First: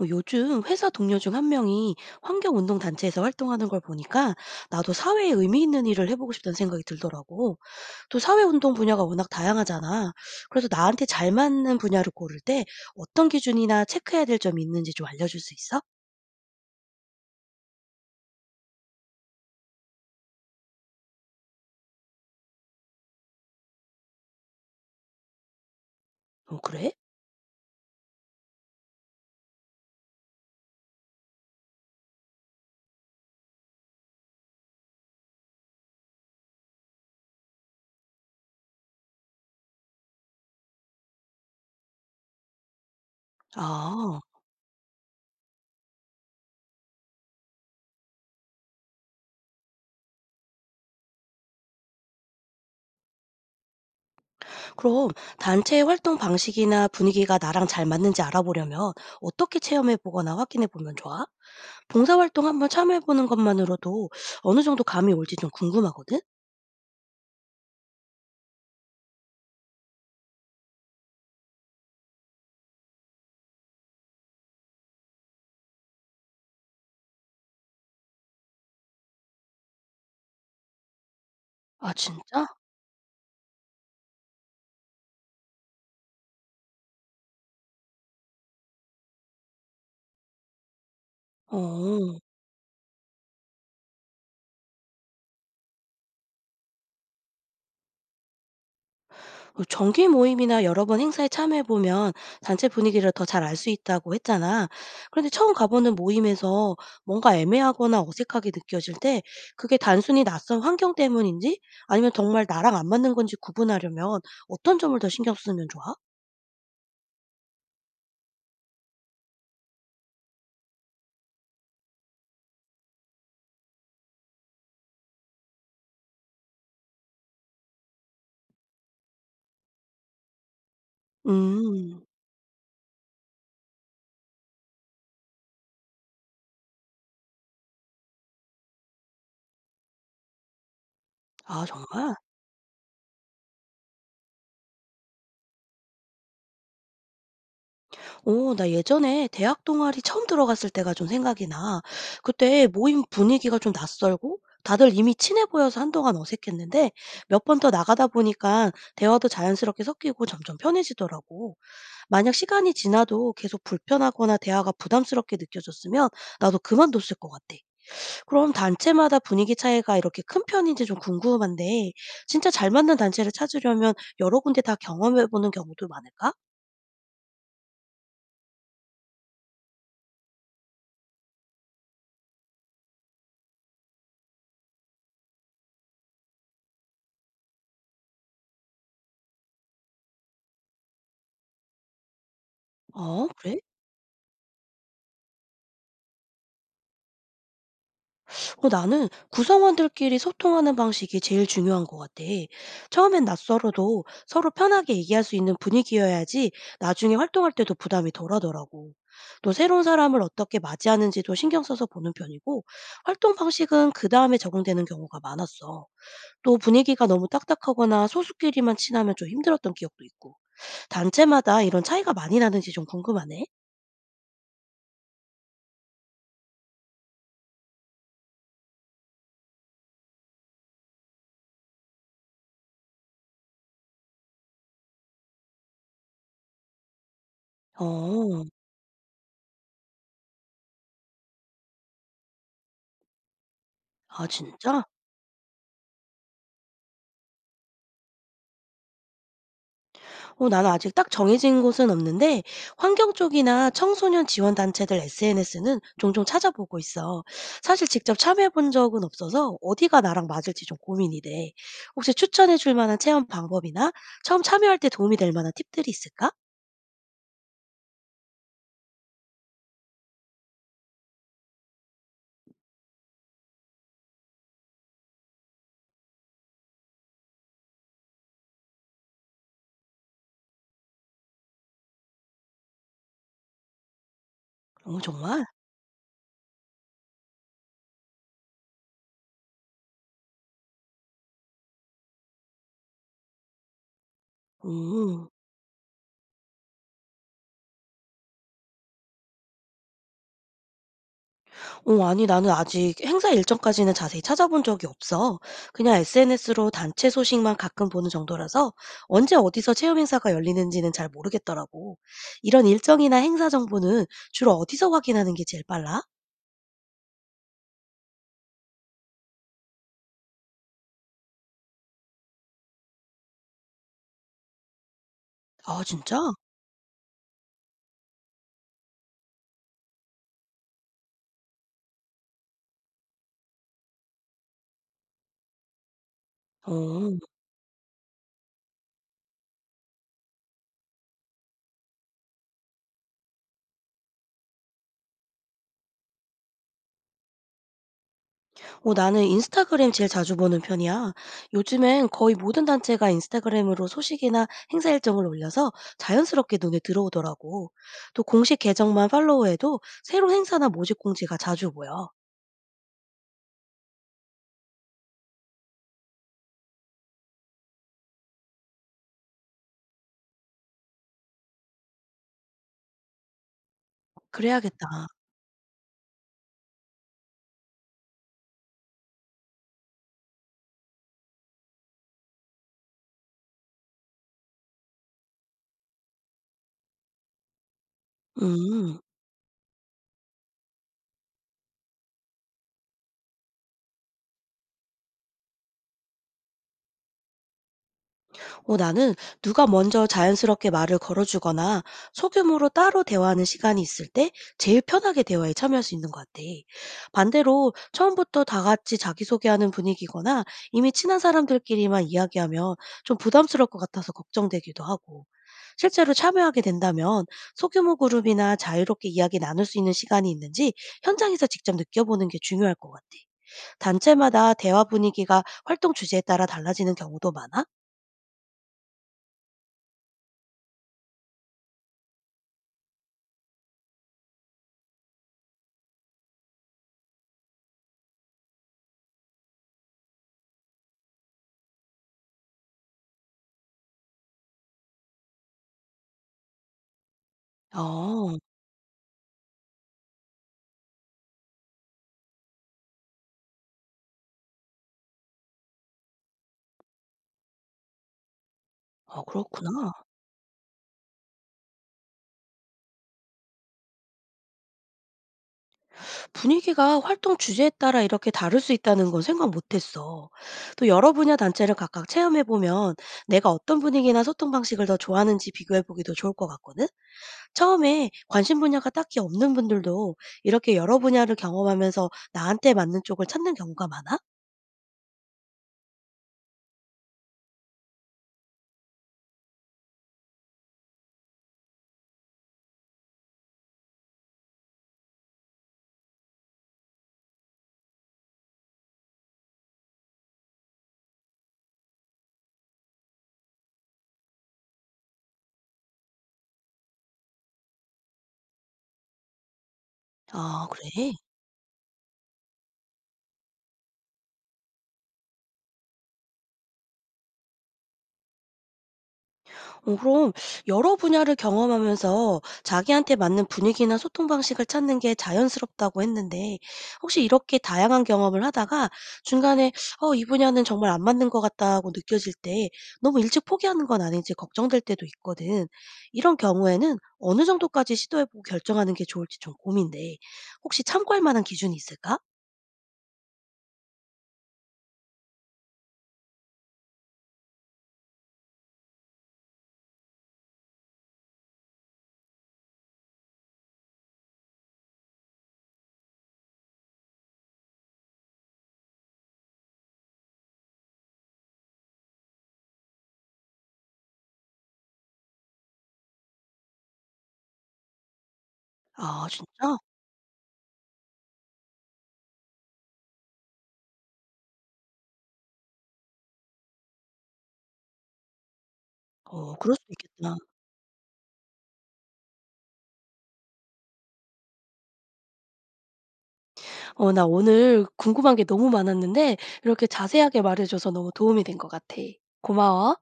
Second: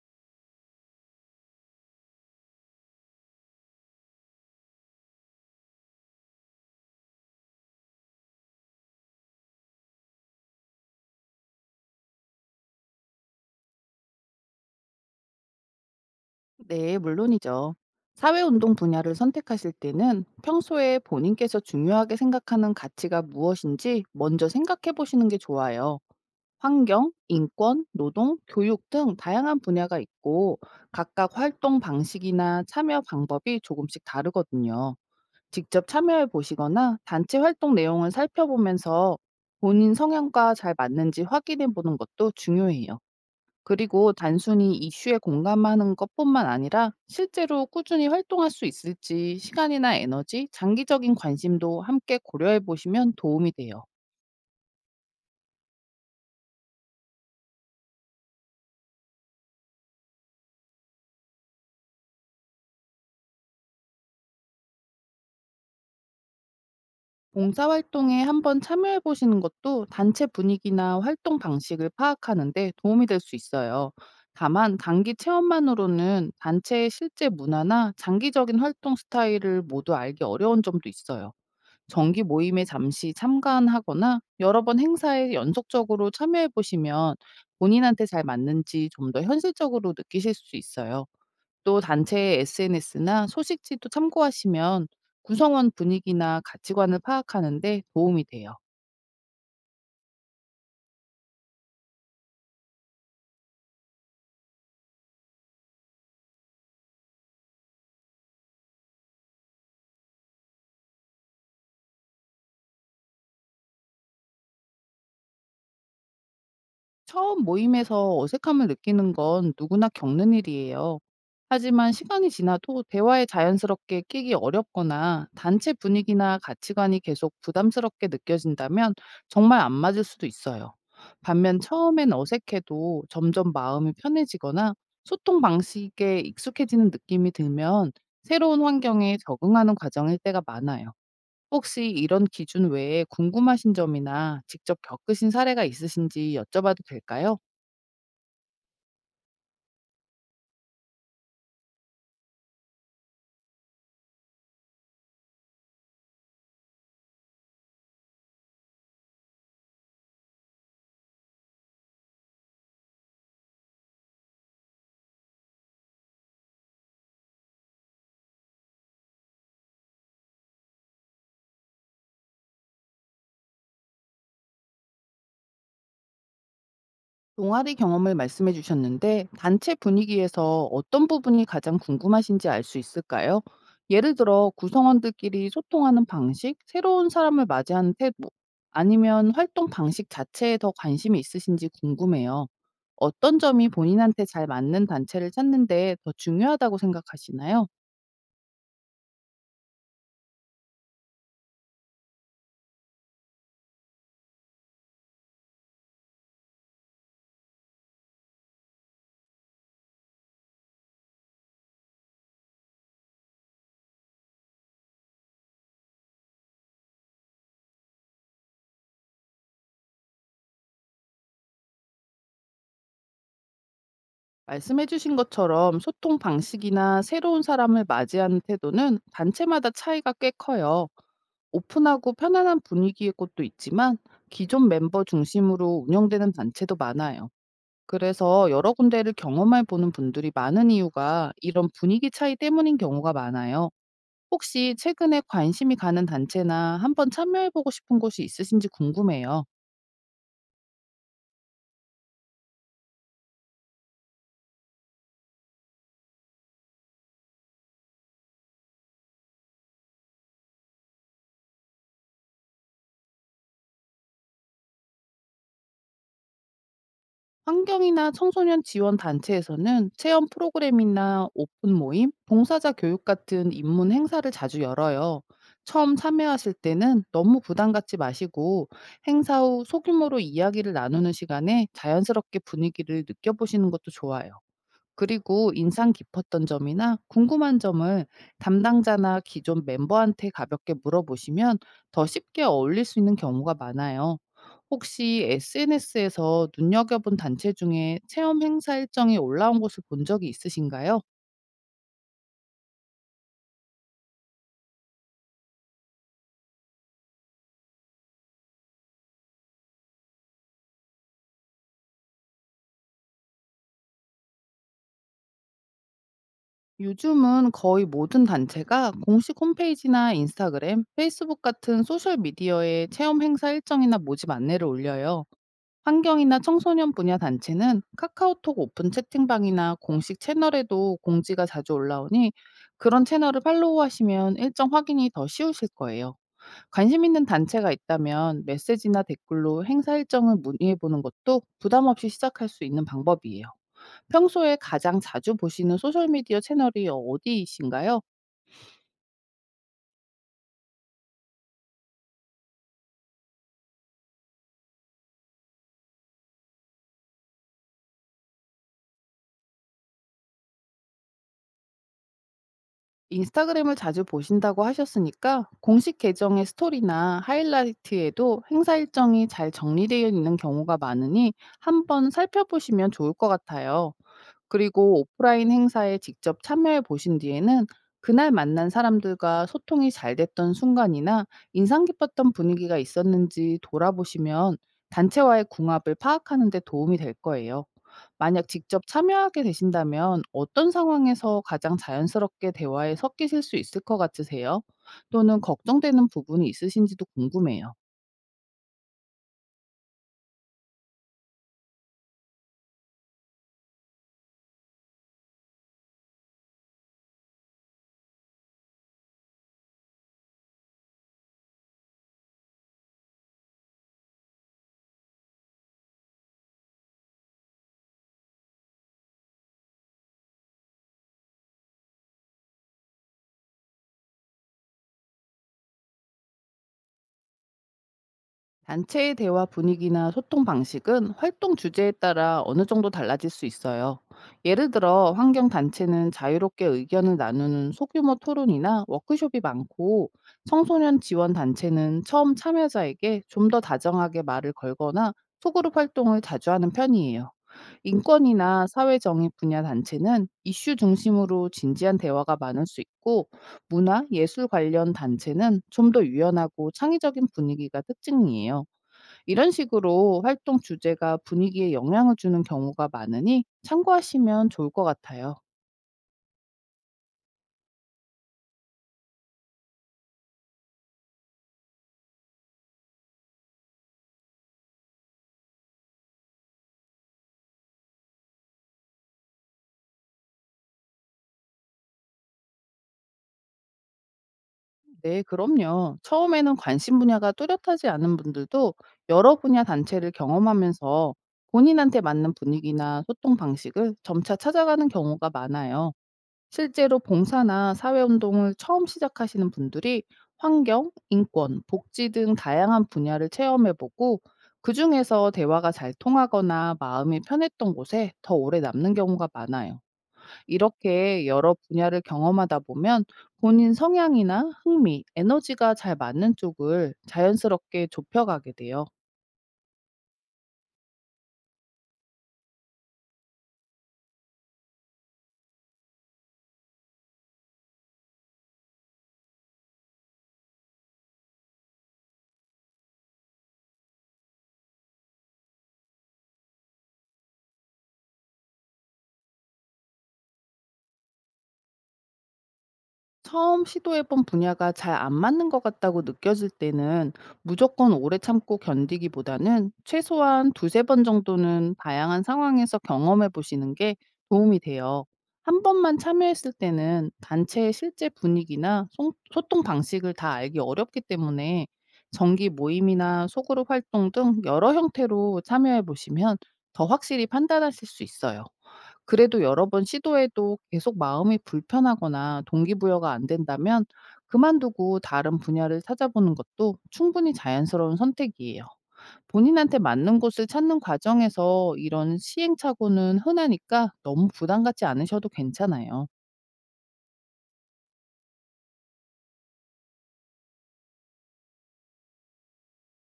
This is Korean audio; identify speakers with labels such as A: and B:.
A: 어, 요즘 회사 동료 중 한 명이 환경운동 단체에서 활동하는 걸 보니까 나도 사회에 의미 있는 일을 해보고 싶다는 생각이 들더라고. 또 사회운동 분야가 워낙 다양하잖아. 그래서 나한테 잘 맞는 분야를 고를 때 어떤 기준이나 체크해야 될 점이 있는지 좀 알려줄 수 있어?
B: 네, 물론이죠. 사회운동 분야를 선택하실 때는 평소에 본인께서 중요하게 생각하는 가치가 무엇인지 먼저 생각해 보시는 게 좋아요.
A: 어, 그래?
B: 환경, 인권, 노동, 교육 등 다양한 분야가 있고, 각각 활동 방식이나 참여 방법이 조금씩 다르거든요. 직접 참여해 보시거나 단체 활동 내용을 살펴보면서 본인 성향과 잘 맞는지 확인해 보는 것도 중요해요. 그리고
A: 아,
B: 단순히 이슈에 공감하는 것뿐만 아니라, 실제로 꾸준히 활동할 수 있을지 시간이나 에너지, 장기적인 관심도 함께 고려해 보시면 도움이 돼요.
A: 그럼 단체의 활동 방식이나 분위기가 나랑 잘 맞는지 알아보려면 어떻게 체험해보거나 확인해보면 좋아? 봉사활동 한번 참여해보는 것만으로도 어느 정도 감이 올지 좀 궁금하거든?
B: 봉사활동에 한번 참여해 보시는 것도 단체 분위기나 활동 방식을 파악하는데 도움이 될 수 있어요. 다만 단기 체험만으로는 단체의 실제 문화나 장기적인 활동 스타일을 모두 알기 어려운 점도 있어요.
A: 아,
B: 정기
A: 진짜?
B: 모임에 잠시 참관하거나 여러 번 행사에 연속적으로 참여해 보시면 본인한테 잘 맞는지 좀 더 현실적으로 느끼실 수 있어요. 또
A: 어.
B: 단체의 SNS나 소식지도 참고하시면 구성원 분위기나 가치관을 파악하는 데 도움이 돼요.
A: 그 정기 모임이나 여러 번 행사에 참여해 보면 단체 분위기를 더 잘 알 수 있다고 했잖아. 그런데 처음 가보는 모임에서 뭔가 애매하거나 어색하게 느껴질 때 그게 단순히 낯선 환경 때문인지 아니면 정말 나랑 안 맞는 건지 구분하려면 어떤 점을 더 신경 쓰면 좋아?
B: 처음 모임에서 어색함을 느끼는 건 누구나 겪는 일이에요. 하지만 시간이 지나도 대화에 자연스럽게 끼기 어렵거나 단체 분위기나 가치관이 계속 부담스럽게 느껴진다면 정말 안 맞을 수도 있어요. 반면
A: 음.
B: 처음엔 어색해도 점점 마음이 편해지거나 소통 방식에 익숙해지는 느낌이 들면 새로운 환경에 적응하는 과정일 때가 많아요.
A: 아
B: 혹시
A: 정말?
B: 이런 기준 외에 궁금하신 점이나 직접 겪으신 사례가 있으신지 여쭤봐도 될까요?
A: 오, 나 예전에 대학 동아리 처음 들어갔을 때가 좀 생각이 나. 그때 모임 분위기가 좀 낯설고 다들 이미 친해 보여서 한동안 어색했는데 몇 번 더 나가다 보니까 대화도 자연스럽게 섞이고 점점 편해지더라고. 만약 시간이 지나도 계속 불편하거나 대화가 부담스럽게 느껴졌으면 나도 그만뒀을 것 같아. 그럼 단체마다 분위기 차이가 이렇게 큰 편인지 좀 궁금한데 진짜 잘 맞는 단체를 찾으려면 여러 군데 다 경험해보는 경우도 많을까?
B: 동아리 경험을 말씀해 주셨는데, 단체 분위기에서 어떤 부분이 가장 궁금하신지 알 수 있을까요? 예를 들어 구성원들끼리 소통하는 방식, 새로운 사람을 맞이하는 태도, 아니면 활동 방식 자체에 더 관심이 있으신지 궁금해요.
A: 어,
B: 어떤
A: 그래?
B: 점이 본인한테 잘 맞는 단체를 찾는데 더 중요하다고 생각하시나요?
A: 어, 나는 구성원들끼리 소통하는 방식이 제일 중요한 것 같아. 처음엔 낯설어도 서로 편하게 얘기할 수 있는 분위기여야지 나중에 활동할 때도 부담이 덜하더라고. 또 새로운 사람을 어떻게 맞이하는지도 신경 써서 보는 편이고, 활동 방식은 그 다음에 적응되는 경우가 많았어. 또 분위기가 너무 딱딱하거나 소수끼리만 친하면 좀 힘들었던 기억도 있고, 단체마다 이런 차이가 많이 나는지 좀 궁금하네.
B: 말씀해 주신 것처럼 소통 방식이나 새로운 사람을 맞이하는 태도는 단체마다 차이가 꽤 커요. 오픈하고 편안한 분위기의 곳도 있지만 기존 멤버 중심으로 운영되는 단체도 많아요.
A: 어,
B: 그래서 여러 군데를 경험해 보는 분들이 많은 이유가 이런 분위기 차이 때문인 경우가 많아요.
A: 아,
B: 혹시
A: 진짜?
B: 최근에 관심이 가는 단체나 한번 참여해 보고 싶은 곳이 있으신지 궁금해요.
A: 어, 나는 아직 딱 정해진 곳은 없는데, 환경 쪽이나 청소년 지원 단체들 SNS는 종종 찾아보고 있어. 사실 직접 참여해 본 적은 없어서 어디가 나랑 맞을지 좀 고민이 돼. 혹시 추천해 줄 만한 체험 방법이나 처음 참여할 때 도움이 될 만한 팁들이 있을까?
B: 환경이나 청소년 지원 단체에서는 체험 프로그램이나 오픈 모임, 봉사자 교육 같은 입문 행사를 자주 열어요. 처음 참여하실 때는 너무 부담 갖지 마시고, 행사 후 소규모로 이야기를 나누는 시간에 자연스럽게 분위기를 느껴보시는 것도 좋아요.
A: 어, 정말?
B: 그리고 인상 깊었던 점이나 궁금한 점을 담당자나 기존 멤버한테 가볍게 물어보시면 더 쉽게 어울릴 수 있는 경우가 많아요. 혹시
A: 음.
B: SNS에서 눈여겨본 단체 중에 체험 행사 일정이 올라온 곳을 본 적이 있으신가요?
A: 어, 아니, 나는 아직 행사 일정까지는 자세히 찾아본 적이 없어. 그냥 SNS로 단체 소식만 가끔 보는 정도라서 언제 어디서 체험 행사가 열리는지는 잘 모르겠더라고. 이런 일정이나 행사 정보는 주로 어디서 확인하는 게 제일 빨라?
B: 요즘은 거의 모든 단체가 공식 홈페이지나 인스타그램, 페이스북 같은 소셜 미디어에 체험 행사 일정이나 모집 안내를 올려요.
A: 아, 진짜?
B: 환경이나 청소년 분야 단체는 카카오톡 오픈 채팅방이나 공식 채널에도 공지가 자주 올라오니, 그런 채널을 팔로우하시면 일정 확인이 더 쉬우실 거예요. 관심
A: 어.
B: 있는 단체가 있다면 메시지나 댓글로 행사 일정을 문의해 보는 것도 부담 없이 시작할 수 있는 방법이에요. 평소에 가장 자주 보시는 소셜미디어 채널이 어디이신가요?
A: 어, 나는 인스타그램 제일 자주 보는 편이야. 요즘엔 거의 모든 단체가 인스타그램으로 소식이나 행사 일정을 올려서 자연스럽게 눈에 들어오더라고. 또 공식 계정만 팔로우해도 새로운 행사나 모집 공지가 자주 보여.
B: 인스타그램을 자주 보신다고 하셨으니까, 공식 계정의 스토리나 하이라이트에도 행사 일정이 잘 정리되어 있는 경우가 많으니 한번 살펴보시면 좋을 것 같아요.
A: 그래야겠다.
B: 그리고 오프라인 행사에 직접 참여해 보신 뒤에는 그날 만난 사람들과 소통이 잘 됐던 순간이나 인상 깊었던 분위기가 있었는지 돌아보시면 단체와의 궁합을 파악하는 데 도움이 될 거예요. 만약 직접
A: 음.
B: 참여하게 되신다면 어떤 상황에서 가장 자연스럽게 대화에 섞이실 수 있을 것 같으세요? 또는 걱정되는 부분이 있으신지도 궁금해요.
A: 어, 나는 누가 먼저 자연스럽게 말을 걸어 주거나 소규모로 따로 대화하는 시간이 있을 때 제일 편하게 대화에 참여할 수 있는 것 같아. 반대로 처음부터 다 같이 자기소개하는 분위기거나 이미 친한 사람들끼리만 이야기하면 좀 부담스러울 것 같아서 걱정되기도 하고. 실제로 참여하게 된다면 소규모 그룹이나 자유롭게 이야기 나눌 수 있는 시간이 있는지 현장에서 직접 느껴보는 게 중요할 것 같아. 단체마다 대화 분위기가 활동 주제에 따라 달라지는 경우도 많아?
B: 단체의 대화 분위기나 소통 방식은 활동 주제에 따라 어느 정도 달라질 수 있어요. 예를 들어, 환경 단체는 자유롭게 의견을 나누는 소규모 토론이나 워크숍이 많고, 청소년 지원 단체는 처음 참여자에게 좀 더 다정하게 말을 걸거나 소그룹 활동을 자주 하는 편이에요.
A: 어,
B: 인권이나 사회 정의 분야 단체는 이슈 중심으로 진지한 대화가 많을 수 있고, 문화, 예술 관련 단체는 좀 더 유연하고 창의적인 분위기가 특징이에요.
A: 아
B: 이런
A: 그렇구나.
B: 식으로 활동 주제가 분위기에 영향을 주는 경우가 많으니 참고하시면 좋을 것 같아요.
A: 분위기가 활동 주제에 따라 이렇게 다를 수 있다는 건 생각 못 했어. 또 여러 분야 단체를 각각 체험해 보면 내가 어떤 분위기나 소통 방식을 더 좋아하는지 비교해 보기도 좋을 것 같거든? 처음에 관심 분야가 딱히 없는 분들도 이렇게 여러 분야를 경험하면서 나한테 맞는 쪽을 찾는 경우가 많아?
B: 네, 그럼요. 처음에는 관심 분야가 뚜렷하지 않은 분들도 여러 분야 단체를 경험하면서 본인한테 맞는 분위기나 소통 방식을 점차 찾아가는 경우가 많아요. 실제로 봉사나 사회운동을 처음 시작하시는 분들이 환경, 인권, 복지 등 다양한 분야를 체험해보고 그 중에서 대화가 잘 통하거나 마음이 편했던 곳에 더 오래 남는 경우가 많아요.
A: 아, 그래?
B: 이렇게 여러 분야를 경험하다 보면 본인 성향이나 흥미, 에너지가 잘 맞는 쪽을 자연스럽게 좁혀가게 돼요.
A: 어, 그럼 여러 분야를 경험하면서 자기한테 맞는 분위기나 소통 방식을 찾는 게 자연스럽다고 했는데, 혹시 이렇게 다양한 경험을 하다가 중간에 이 분야는 정말 안 맞는 것 같다고 느껴질 때 너무 일찍 포기하는 건 아닌지 걱정될 때도 있거든. 이런 경우에는 어느 정도까지 시도해보고 결정하는 게 좋을지 좀 고민돼. 혹시 참고할 만한 기준이 있을까?
B: 처음 시도해본 분야가 잘 안 맞는 것 같다고 느껴질 때는 무조건 오래 참고 견디기보다는 최소한 두세 번 정도는 다양한 상황에서 경험해 보시는 게 도움이 돼요. 한 번만 참여했을 때는 단체의 실제 분위기나 소통 방식을 다 알기 어렵기 때문에 정기 모임이나 소그룹 활동 등 여러 형태로 참여해 보시면 더 확실히 판단하실 수 있어요.
A: 아,
B: 그래도 여러
A: 진짜?
B: 번 시도해도 계속 마음이 불편하거나 동기부여가 안 된다면 그만두고 다른 분야를 찾아보는 것도 충분히 자연스러운 선택이에요.
A: 어, 그럴
B: 본인한테
A: 수도
B: 맞는
A: 있겠다.
B: 곳을 찾는 과정에서 이런 시행착오는 흔하니까 너무 부담 갖지 않으셔도 괜찮아요.
A: 어, 나 오늘 궁금한 게 너무 많았는데 이렇게 자세하게 말해줘서 너무 도움이 된 것 같아. 고마워.